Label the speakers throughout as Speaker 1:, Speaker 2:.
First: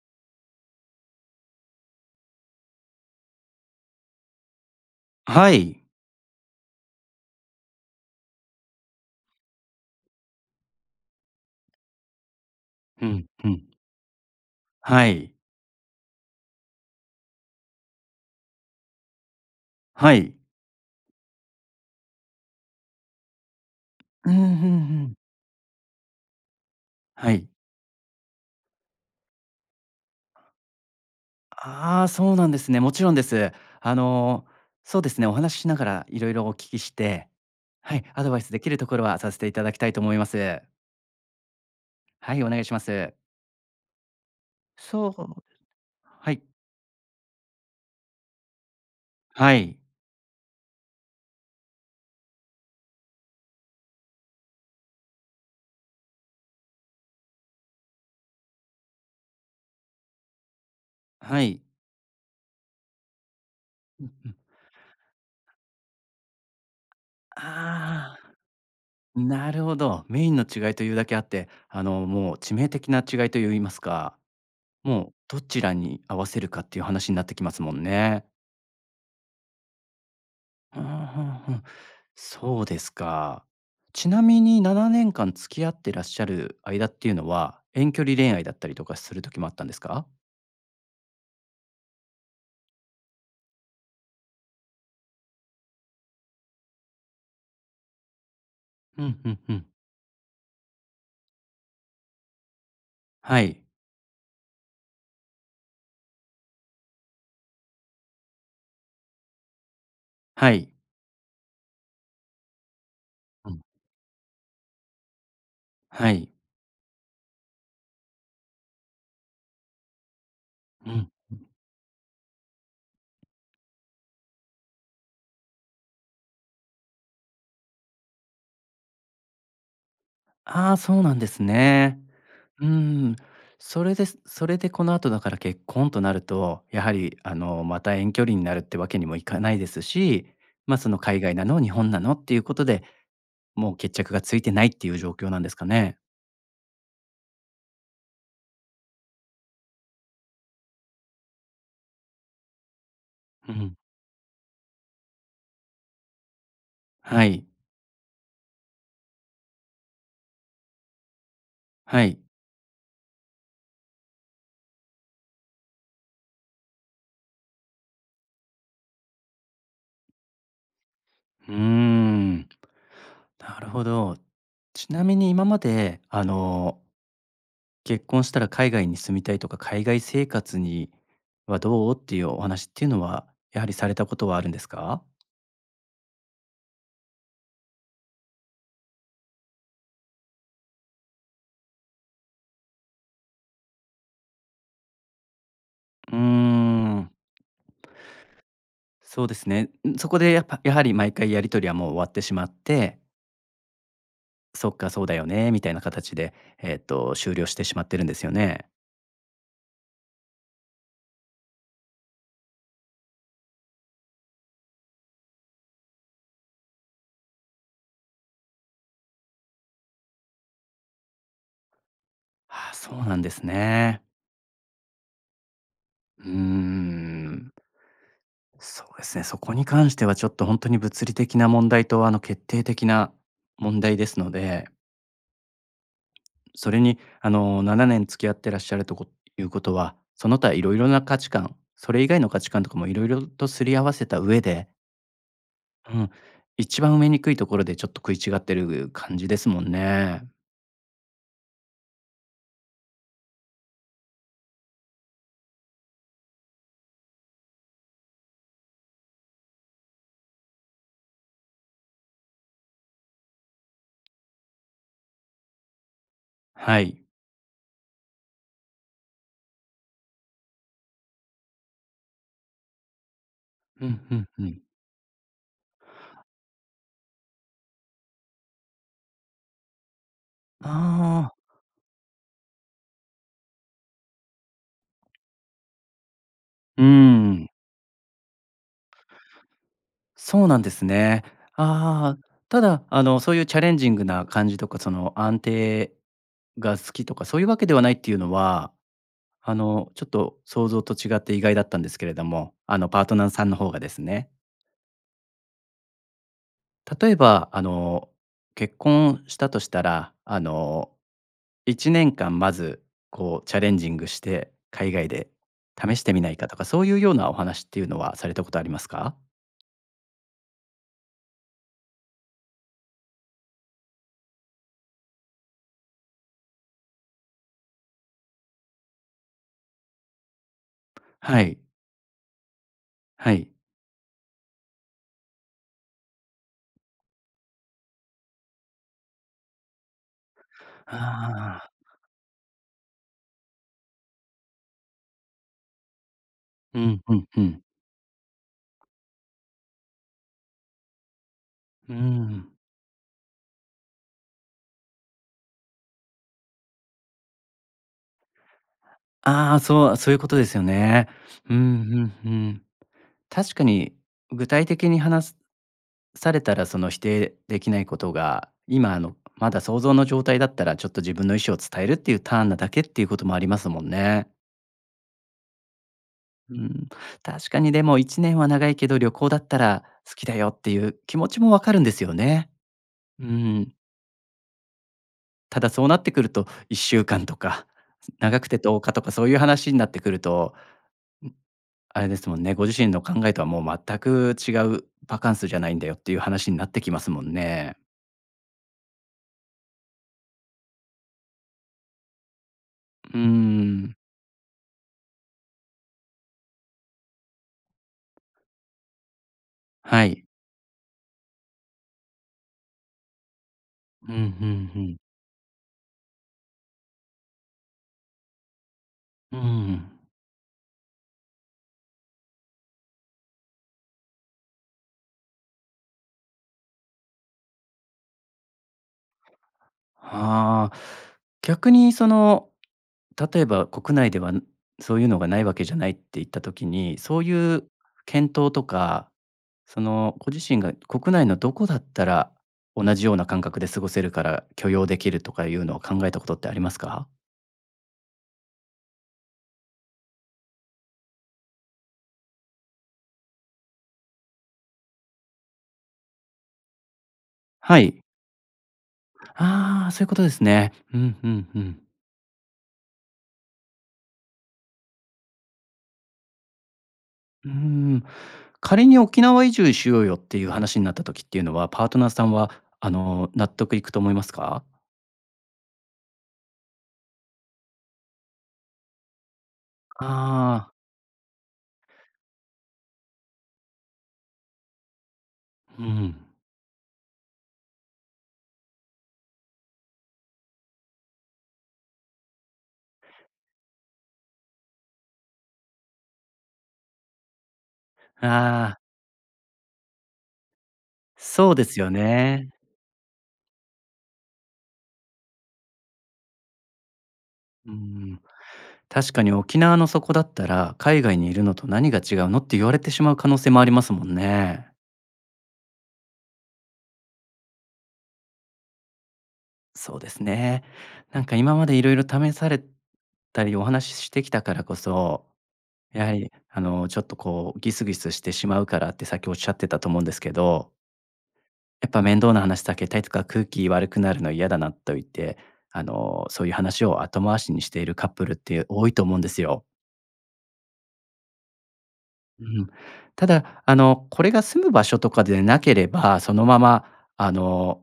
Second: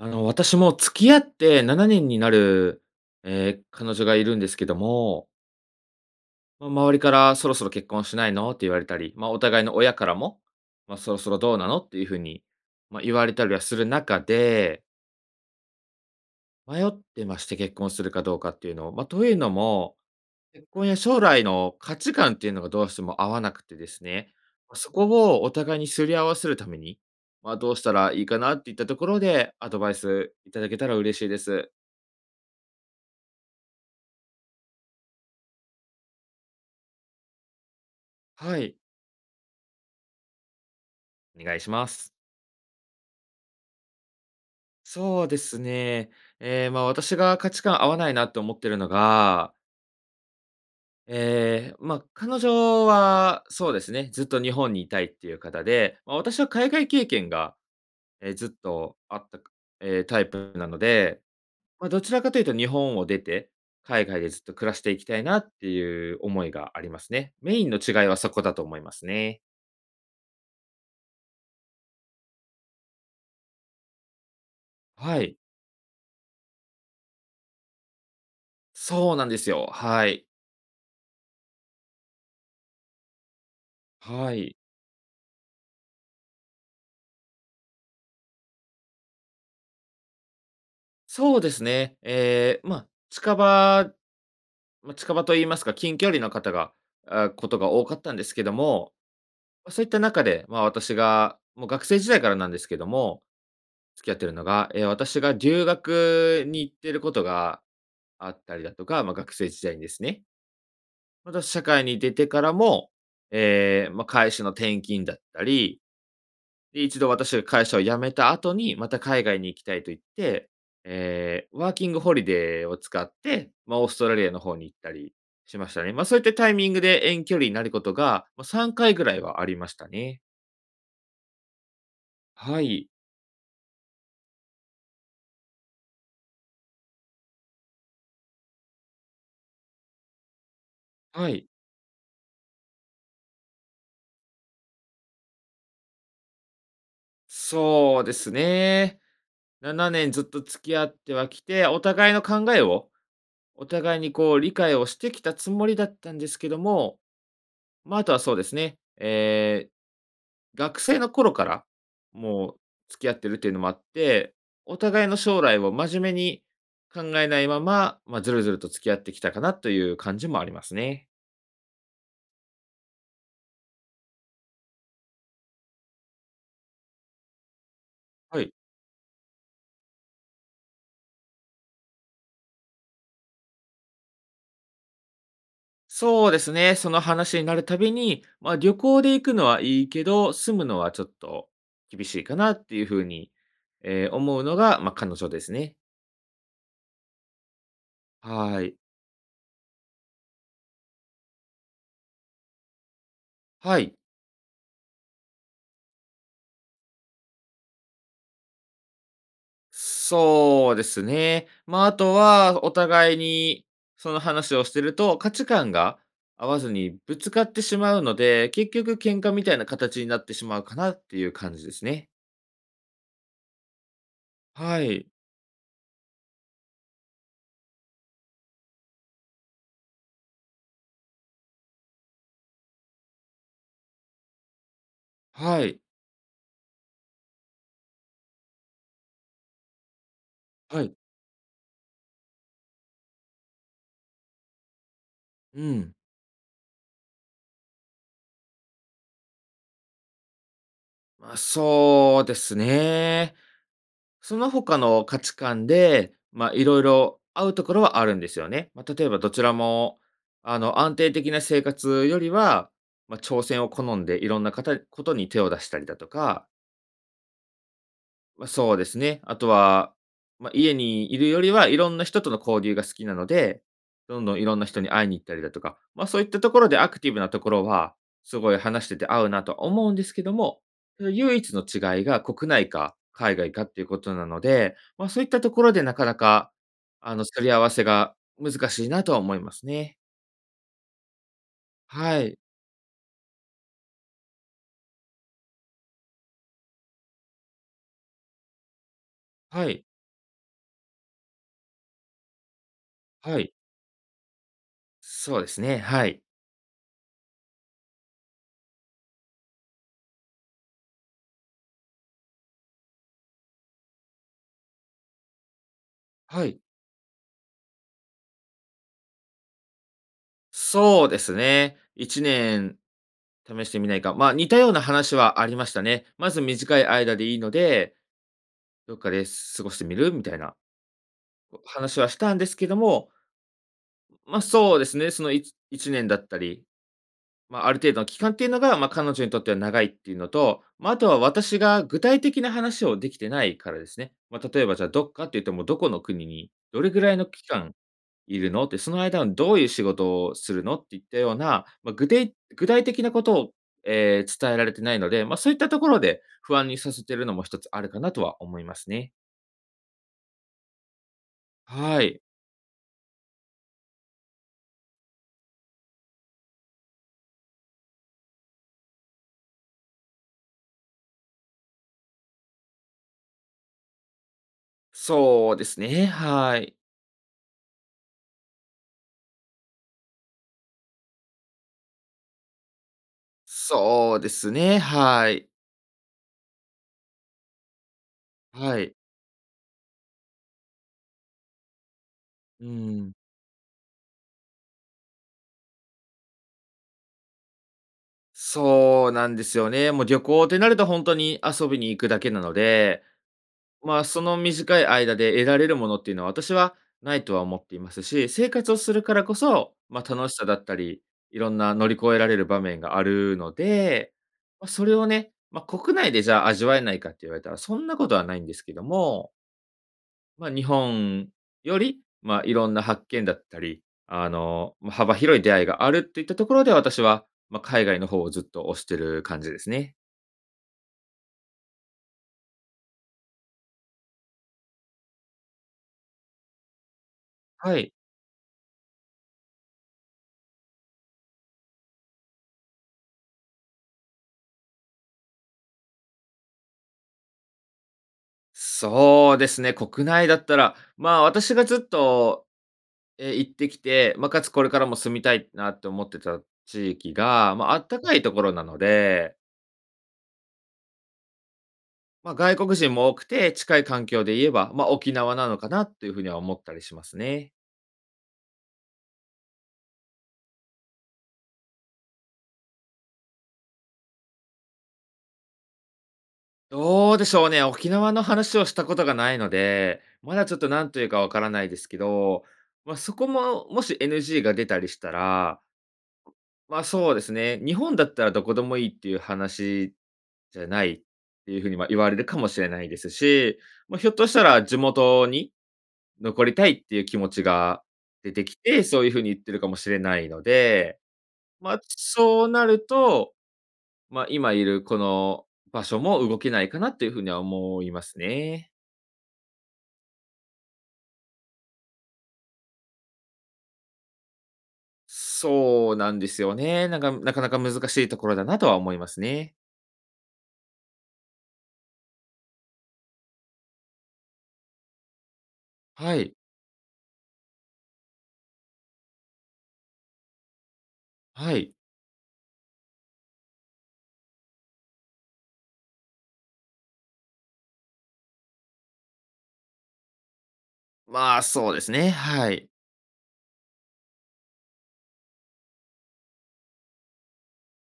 Speaker 1: あの、私、もう付き合って7年になる、ええ、彼女がいるんですけども
Speaker 2: はい。
Speaker 1: まあ、周りから「そろそろ結婚しないの？」って言われたり、ま、お互いの親からも、ま、「そろそろどうなの？」っていうふうに、ま
Speaker 2: う
Speaker 1: 言わ
Speaker 2: ん、
Speaker 1: れた
Speaker 2: ふ
Speaker 1: りは
Speaker 2: ん。
Speaker 1: する中で
Speaker 2: はい。
Speaker 1: 迷ってまして、結婚するかどうかっていうのを。ま、というのも、
Speaker 2: はい。
Speaker 1: 結婚や将来の価値観っていうのがどうしても合わなくてですね、
Speaker 2: うんふ
Speaker 1: まあ、
Speaker 2: ん
Speaker 1: そ
Speaker 2: ふ
Speaker 1: こ
Speaker 2: ん。
Speaker 1: をお互いに擦り合わせるために、
Speaker 2: はい。
Speaker 1: まあ、どうしたらいいかなっていったところで、アドバイスいただけたら嬉しいです。
Speaker 2: ああ、そうなんですね。もちろんです。あの、そうですね、お話ししながらいろいろお聞きして、はい、アドバイス
Speaker 1: は
Speaker 2: でき
Speaker 1: い。
Speaker 2: るところはさせていただきたいと思います。
Speaker 1: お願いします。
Speaker 2: はい、お願いします。そ
Speaker 1: そうで
Speaker 2: うで
Speaker 1: すね。
Speaker 2: はい。
Speaker 1: ええ、まあ、私が価値観合わないなと思ってるのが
Speaker 2: はい。
Speaker 1: ええ、ま、彼女はそうですね、ずっと日本にいたいっていうかたで、まあ私は海外経験が、え、ずっとあった、ええ、タイプなので、
Speaker 2: はい。
Speaker 1: ま、どちらかというと日本を出て
Speaker 2: ふ
Speaker 1: 海
Speaker 2: ん
Speaker 1: 外
Speaker 2: ふ
Speaker 1: で
Speaker 2: ん。
Speaker 1: ずっと暮らしていきたいなっていう思いがありますね。メインの違い
Speaker 2: あ
Speaker 1: はそこだと思います
Speaker 2: あ。
Speaker 1: ね。
Speaker 2: なるほど。メインの違いというだけあって、あの、もう致命的な違いと言いますか、もう
Speaker 1: はい。
Speaker 2: どちらに合わせるかっていう話になってきますもんね。
Speaker 1: そうなんですよ、はい。
Speaker 2: あ、は、は。そうですか。ちな
Speaker 1: は
Speaker 2: み
Speaker 1: い。
Speaker 2: に7年間付き合ってらっしゃる間っていうのは、遠距離恋愛だったりとかする時もあったんですか？
Speaker 1: そうですね、ええ、ま、近場まあ、近場と言いますか、近距離の方が、あ、ことが多かったんですけども、
Speaker 2: うんうんうん。
Speaker 1: ま、そういった中で、ま、私がもう学生時代からなんですけども、
Speaker 2: はい。
Speaker 1: 付き合っているのが、ええ、私が留学に行ってることがあったりだとか、ま、学生時代にですね。
Speaker 2: はい。
Speaker 1: また、社会に出てからも、
Speaker 2: うん。
Speaker 1: ええ、ま、会社の転勤だったり、
Speaker 2: はい。
Speaker 1: で、一度私が会社を辞めた後に、また海外に行きたいと言って、
Speaker 2: うん。
Speaker 1: ええ、ワーキングホリデーを使って、ま、オーストラリアの方に行ったりしましたね。ま、そういったタイミングで遠距離になることが、ま、3回ぐらいはありましたね。
Speaker 2: あ、そうなんですね。
Speaker 1: は
Speaker 2: う
Speaker 1: い。
Speaker 2: ん。それでそれで、この後だから結婚となると、やはり、あの、また、遠距離になるってわけにもいかないですし、ま、その海
Speaker 1: は
Speaker 2: 外な
Speaker 1: い。
Speaker 2: の？日本なの？っていうことで、もう決着がついてないっていう状況なんですかね。
Speaker 1: そうですね。7年ずっと付き合ってはきて、お互いの考えを、
Speaker 2: う
Speaker 1: お
Speaker 2: ん。
Speaker 1: 互いにこう、理解をしてきたつもりだったんですけども、
Speaker 2: はい。
Speaker 1: ま、あとはそうですね。え、学生の頃から、
Speaker 2: はい。
Speaker 1: もう、付き合ってるっていうのもあって、お互いの将来を真面目に、考えないまま、まあ、ずるずると付き合ってきたかなという感じもありますね。
Speaker 2: うん。なるほど。ちなみに今まで、あの「結婚した
Speaker 1: は
Speaker 2: ら
Speaker 1: い。
Speaker 2: 海外に住みたいとか、海外生活にはどう？」っていうお話っていうのは、やはり、されたことはあるんですか？
Speaker 1: そうですね、その話になるたびに「まあ、旅行で行くのはいいけど、住むのはちょっと、厳しいかな」っていう風に、え、思うのが、ま、彼女ですね。
Speaker 2: うーん。
Speaker 1: はい。
Speaker 2: そうですね。うん、そこでやっぱやはり、毎回やり取りはもう終わってしまって
Speaker 1: はい。
Speaker 2: 「そっか、そうだよね」みたいな形で、えっと、終了してしまってるんですよね？
Speaker 1: そうですね。ま、あとはお互いにその話をしてると、価値観が合わずにぶつかってしまうので、結局喧嘩みたいな形になってしまうかなっていう感じですね。
Speaker 2: ああ、そうなんですね。
Speaker 1: はい。
Speaker 2: うーん。そうですね、そこに関してはちょっとほんとに物理的な問題とあの、決定的な問題ですので。
Speaker 1: はい。
Speaker 2: それにあの、7年付き合ってらっしゃるとこいうことは、その他色
Speaker 1: は
Speaker 2: 々
Speaker 1: い。
Speaker 2: な価値観、それ以外の価値観とかも色々と擦り合わせた上で。
Speaker 1: うん。
Speaker 2: うん。一番埋めにくいところでちょっと食い違ってる感じですもんね。
Speaker 1: あ、そうですね。その他の価値観で、ま、色々合うところはあるんですよね。ま、例えばどちらも、あの、安定的な生活よりは、ま、挑戦を好んで色んなかたことに手を出したりだとか。
Speaker 2: はい。
Speaker 1: ま、そうですね、あとは、ま、家にいるよりは、色んな人との交流が好きなので、
Speaker 2: ふんふ
Speaker 1: どん
Speaker 2: ん
Speaker 1: どん
Speaker 2: ふ
Speaker 1: 色ん
Speaker 2: ん。
Speaker 1: な人に会いに行ったりだとか、ま、そういったところでアクティブなところは、すごい話してて合うなと思うんですけども、
Speaker 2: ああ。
Speaker 1: 唯一の違いが国内か海外かっていうことなので、ま、そういったところでなかなか、
Speaker 2: うー
Speaker 1: あの、擦
Speaker 2: ん。
Speaker 1: り合わせが難しいなとは思いますね。
Speaker 2: そうなんですね。あ
Speaker 1: は
Speaker 2: あ、
Speaker 1: い。
Speaker 2: ただ、あの、そういうチャレンジングな感じとか、その、安定が好きとかそういうわけではないっていうのは、あ
Speaker 1: はい。
Speaker 2: の、ちょっと想像と違って意外だったんですけれども、あの、パートナー
Speaker 1: は
Speaker 2: さん
Speaker 1: い。
Speaker 2: の方がですね。
Speaker 1: そうですね、はい。
Speaker 2: 例えば、あの、結婚したとしたら、あの、1年間まず、こう、チャレンジングして、海外で試してみない
Speaker 1: は
Speaker 2: かと
Speaker 1: い。
Speaker 2: か、そういう様なお話っていうのは、されたことありますか？
Speaker 1: そうですね。1年試してみないか、まあ、似たような話はありましたね。まず短い間でいいので、どっかで過ごしてみる？みたいな、
Speaker 2: はい。
Speaker 1: こ話はしたんですけども。
Speaker 2: はい。
Speaker 1: ま、そうですね、そのいち1年だったり。ま、ある程度の期間っていうのが、ま、彼女にとっては長いっていうのと、ま、
Speaker 2: ああ
Speaker 1: あとは
Speaker 2: ああ
Speaker 1: 私
Speaker 2: ああ。
Speaker 1: が具体的な話を出来てないからですね。ま、例えばじゃあ「どっかっていうと、もうどこの国に、
Speaker 2: う
Speaker 1: どれ
Speaker 2: ん
Speaker 1: ぐら
Speaker 2: う
Speaker 1: い
Speaker 2: ん
Speaker 1: の
Speaker 2: う
Speaker 1: 期
Speaker 2: ん。
Speaker 1: 間居るの？」って。「その間は、どういう仕事をするの？」っていったような、
Speaker 2: う
Speaker 1: ま、ぐてい
Speaker 2: ん。
Speaker 1: 具体的なことを、ええ、伝えられてないので、ま、そういったところで、不安にさせてるのも、ひとつあるかなとは思いますね。
Speaker 2: ああ、そうそういうことですよね。ふんふ
Speaker 1: は
Speaker 2: ん
Speaker 1: い。
Speaker 2: ふん。確かに、具体的に話すされたら、その否定出来ないことが、今あの、まだ想像の状態だったら、ちょっと自分の意思を伝えるっていうターンなだけっていうこともありますもんね。
Speaker 1: そうですね、
Speaker 2: う
Speaker 1: はい。
Speaker 2: ん。確かにでも、1年は長いけど、旅行だったら好きだよっていう気持ちもわかるんですよね。うん。
Speaker 1: そうですね、はい。
Speaker 2: ただそうなってくると、1週間とか、長くてと
Speaker 1: は
Speaker 2: うか
Speaker 1: い。
Speaker 2: とかそういう話になってくると、ん、あれですもんね、
Speaker 1: う
Speaker 2: ご自身の
Speaker 1: ん。
Speaker 2: 考えとはもう全く違う「バカンスじゃないんだよ」っていう話になってきますもんね。
Speaker 1: そうなんですよね。もう、旅行ってなると、ほんとに遊びに行くだけなので、
Speaker 2: うーん。
Speaker 1: まあ、その短い間で得られるものっていうのは、私はないとは思っていますし、生活をするからこそ、ま、
Speaker 2: はい。
Speaker 1: 楽しさだったり、いろんな乗り越えられる場面があるの
Speaker 2: う
Speaker 1: で、
Speaker 2: ん、ふ
Speaker 1: ま、
Speaker 2: んふ
Speaker 1: それ
Speaker 2: ん。
Speaker 1: をね、ま、国内でじゃあ味わえないかって言われたら、そんなことはないんですけども
Speaker 2: うーん。
Speaker 1: ま、日本より、まあ、いろんな発見だったり、あの、ま、幅広い出会いがあるっていったところで、私は、ま、海外の方をずっと推してる感じですね。
Speaker 2: はあ、逆にその、例えば国内では、そういうのがないわけじゃないって言った時に、そういう
Speaker 1: はい。
Speaker 2: 検討とか、その、ご自身が国内のどこだったら、同じような感覚で過ごせるから、許容できるとかいうのを考えたことってありますか？
Speaker 1: そうですね、国内だったら、ま、私がずっと、え、行ってきて、ま、かつこれからも住みたいなと思ってた地域が、ま、あ
Speaker 2: は
Speaker 1: った
Speaker 2: い。
Speaker 1: かいところなので
Speaker 2: ああ、そういうことですね。うんうんうん。
Speaker 1: ま、外国人も多くて、近い環境で言えば、ま、沖縄なのかなっていうふうには思ったりします
Speaker 2: う
Speaker 1: ね。
Speaker 2: ーん。仮に「沖縄移住しようよ」っていう話になった時っていうのは、パートナーさんは、あの、納得いくと思いますか？
Speaker 1: どうでしょうね。沖縄の話をしたことがないので、
Speaker 2: あ
Speaker 1: まだちょっと、
Speaker 2: あ。
Speaker 1: 何というかわからないですけど、ま、そこも、もし NG が出たりしたら
Speaker 2: うん。
Speaker 1: ま、そうですね、日本だったらどこでもいいっていう話じゃないっていうふうに、ま、言われるかもしれないですし、ま、ひょっとしたら、地元に残りたいっていう気持ちが
Speaker 2: あ
Speaker 1: 出てき
Speaker 2: あ。
Speaker 1: て、そういうふうに言ってるかもしれないので、
Speaker 2: そうです
Speaker 1: ま、
Speaker 2: よ
Speaker 1: そう
Speaker 2: ね。
Speaker 1: なると、ま、今いるこの場所も動けないかなっていうふうには
Speaker 2: う
Speaker 1: 思います
Speaker 2: ん。
Speaker 1: ね。
Speaker 2: 確かに、沖縄のそこだったら「海外にいるのと何が違うの？」って言われてしまう可能性もありますもんね。
Speaker 1: そうなんですよね、なんか、なかなか難しいところだなとは思いますね。
Speaker 2: そうですね。なんか今まで色々試されたり、お話ししてきたからこそ、やは
Speaker 1: は
Speaker 2: り、
Speaker 1: い。
Speaker 2: あの、ちょっとこう、ギスギスしてしまうからって、さっきおっしゃってたと思うんですけど。
Speaker 1: はい。
Speaker 2: やっぱ、面倒な話避けたいとか、空気悪くなるの嫌だなっと言って、あの、そういう話を後回しにしているカップルって多いと思うんですよ。
Speaker 1: まあ、そうですね、
Speaker 2: う
Speaker 1: はい。
Speaker 2: ん。ただ、あの、これが住む場所とかでなければ、そのまま、あの、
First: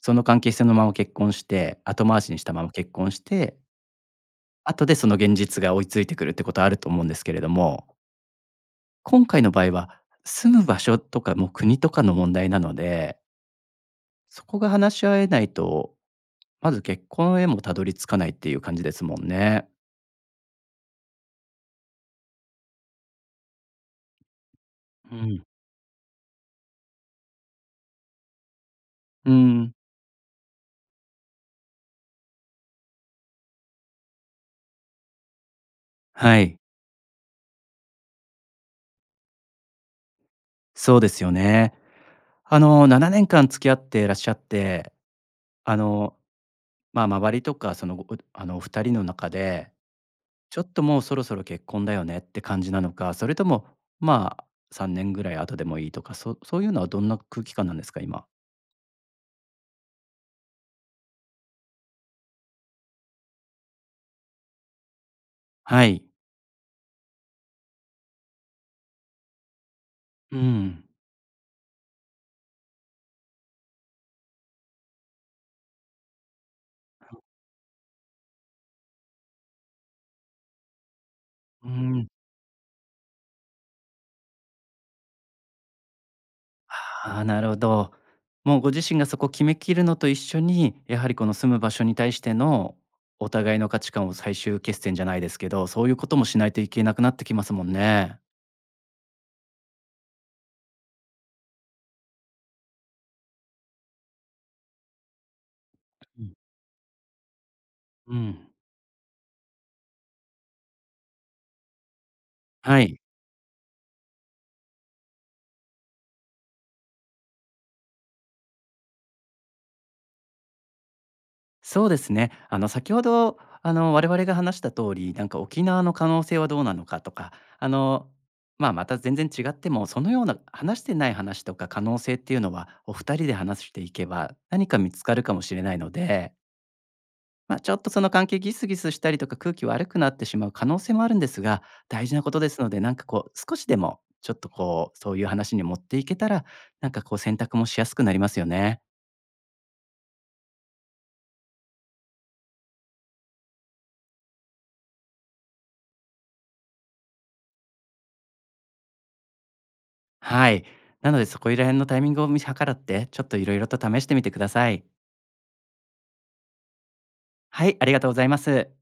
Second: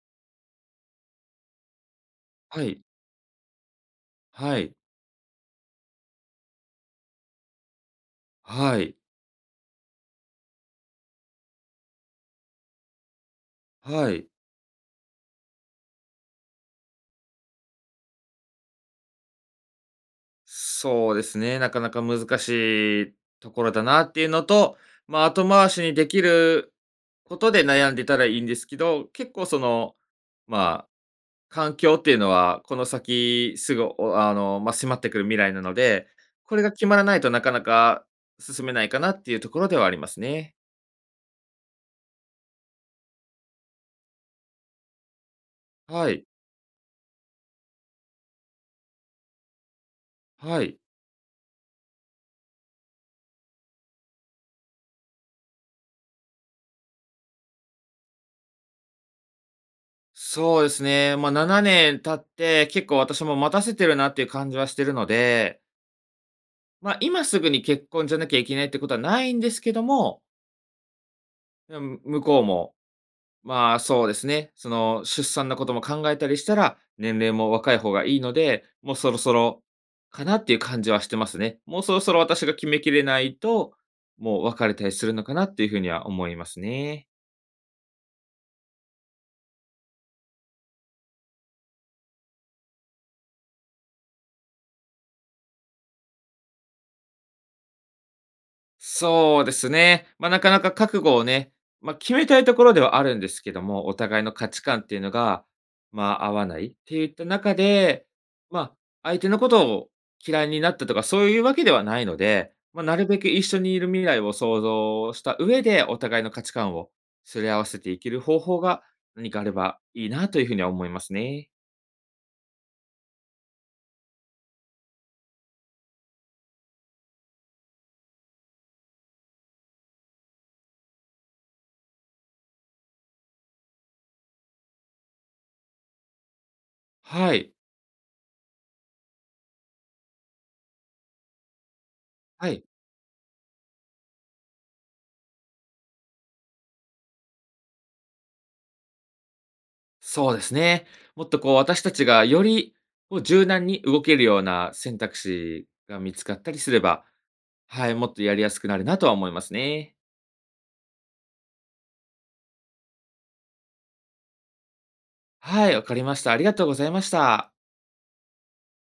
Speaker 2: その関係性のまま結婚して、後回しにした
Speaker 1: は
Speaker 2: まま
Speaker 1: い。
Speaker 2: 結婚して…
Speaker 1: はい。
Speaker 2: 後で、その現実が追いついてくるってことは、あると思うんですけれども。
Speaker 1: はい。
Speaker 2: 今回の場合は、住む場所とかもう国とかの問題なので。
Speaker 1: はい。
Speaker 2: そこが話し合えないと、まず、結婚へもたどり着かないっていう感じですもんね。
Speaker 1: そうですね、なかなか難しいところだなっていうのと、
Speaker 2: う
Speaker 1: まあ、
Speaker 2: ん。
Speaker 1: 後回しにできることで悩んでたらいいんですけど、結
Speaker 2: う
Speaker 1: 構そ
Speaker 2: ん。
Speaker 1: の、まあ、環境っていうのは、この先、すぐ、おあの、まあ、迫ってくる未来なので、
Speaker 2: は
Speaker 1: こ
Speaker 2: い。
Speaker 1: れが決まらないと、なかなか進めないかなっていうところではありますね。
Speaker 2: そうですよね。あの、7年間付き合ってらっしゃって、あ
Speaker 1: は
Speaker 2: の、
Speaker 1: い。
Speaker 2: まあ、周りとかその、ごこあの、お二人の中で、ちょ
Speaker 1: は
Speaker 2: っ
Speaker 1: い。
Speaker 2: ともうそろそろ結婚だよねって感じなのか、それとも、まあ、3年ぐらい後でもいいとか、そそういうのはどんな空気感なんですか？今。
Speaker 1: そうですね、まあ、7年経って、結構、私も待たせてるなっていう感じはしてるので。
Speaker 2: はい。
Speaker 1: ま、今すぐに結婚じゃなきゃいけないってことはないんですけども
Speaker 2: うん。
Speaker 1: うん、向こうも、まあ、そうですね、その、出産のことも考えたりしたら、年齢も若い方がいいので、もうそろそろかな？ていう感じはしてますね。
Speaker 2: う
Speaker 1: もうそろ
Speaker 2: ん。
Speaker 1: そろ、私が決めきれないと、もう別れたりするのかなっていう風には思いますね。
Speaker 2: ああ、なるほど。もうご自身がそこ決めきるのと一緒に、やはり、この住む場所に対しての、お互いの価値観を、最終決戦じゃないですけど、そういうこともしないといけなくなってきますもんね。
Speaker 1: そうですね、ま、なかなか覚悟をね、ま、決めたいところではあるんですけども、お互いの価値観っていうのが、ま
Speaker 2: う
Speaker 1: あ、合
Speaker 2: ん。
Speaker 1: わないっていった中で、
Speaker 2: うん。
Speaker 1: まあ、相手のことを嫌いになったとか、そういうわけではないので、
Speaker 2: は
Speaker 1: ま、な
Speaker 2: い。
Speaker 1: るべく一緒にいる未来を想像した上で、お互いの価値観をすり合わせていける方法が、何かあればいいなという風には思いますね。
Speaker 2: そうですね。あの、先ほどあの、我々が話した通り、なんか沖縄の可能性はどうなのかとか、あの、まあ、また全然違っても、そのような話してない話とか可能性っていうのは、お二人で話していけば、何か見つかるかもしれないので。
Speaker 1: はい。
Speaker 2: ま、ちょっとその関係ギスギスしたりとか、空気悪くなってしまう可能性もあるんですが、大事なこと
Speaker 1: は
Speaker 2: です
Speaker 1: い。
Speaker 2: ので、なんかこう、少しでもちょっとこう、そういう話に持っていけたら、なんかこう、選択もしやすくなりますよね。
Speaker 1: そうですね。もっとこう、私たちがより、こう、柔軟に動けるような選択肢が見つかったりすれば、はい、もっとやりやすくなるなとは思いますね。
Speaker 2: はい。なので、そこいら辺のタイミングを見計らって、ちょっと色々と試してみてください。
Speaker 1: はい、わかりました。ありがとうございました。
Speaker 2: はい、ありがとうございます。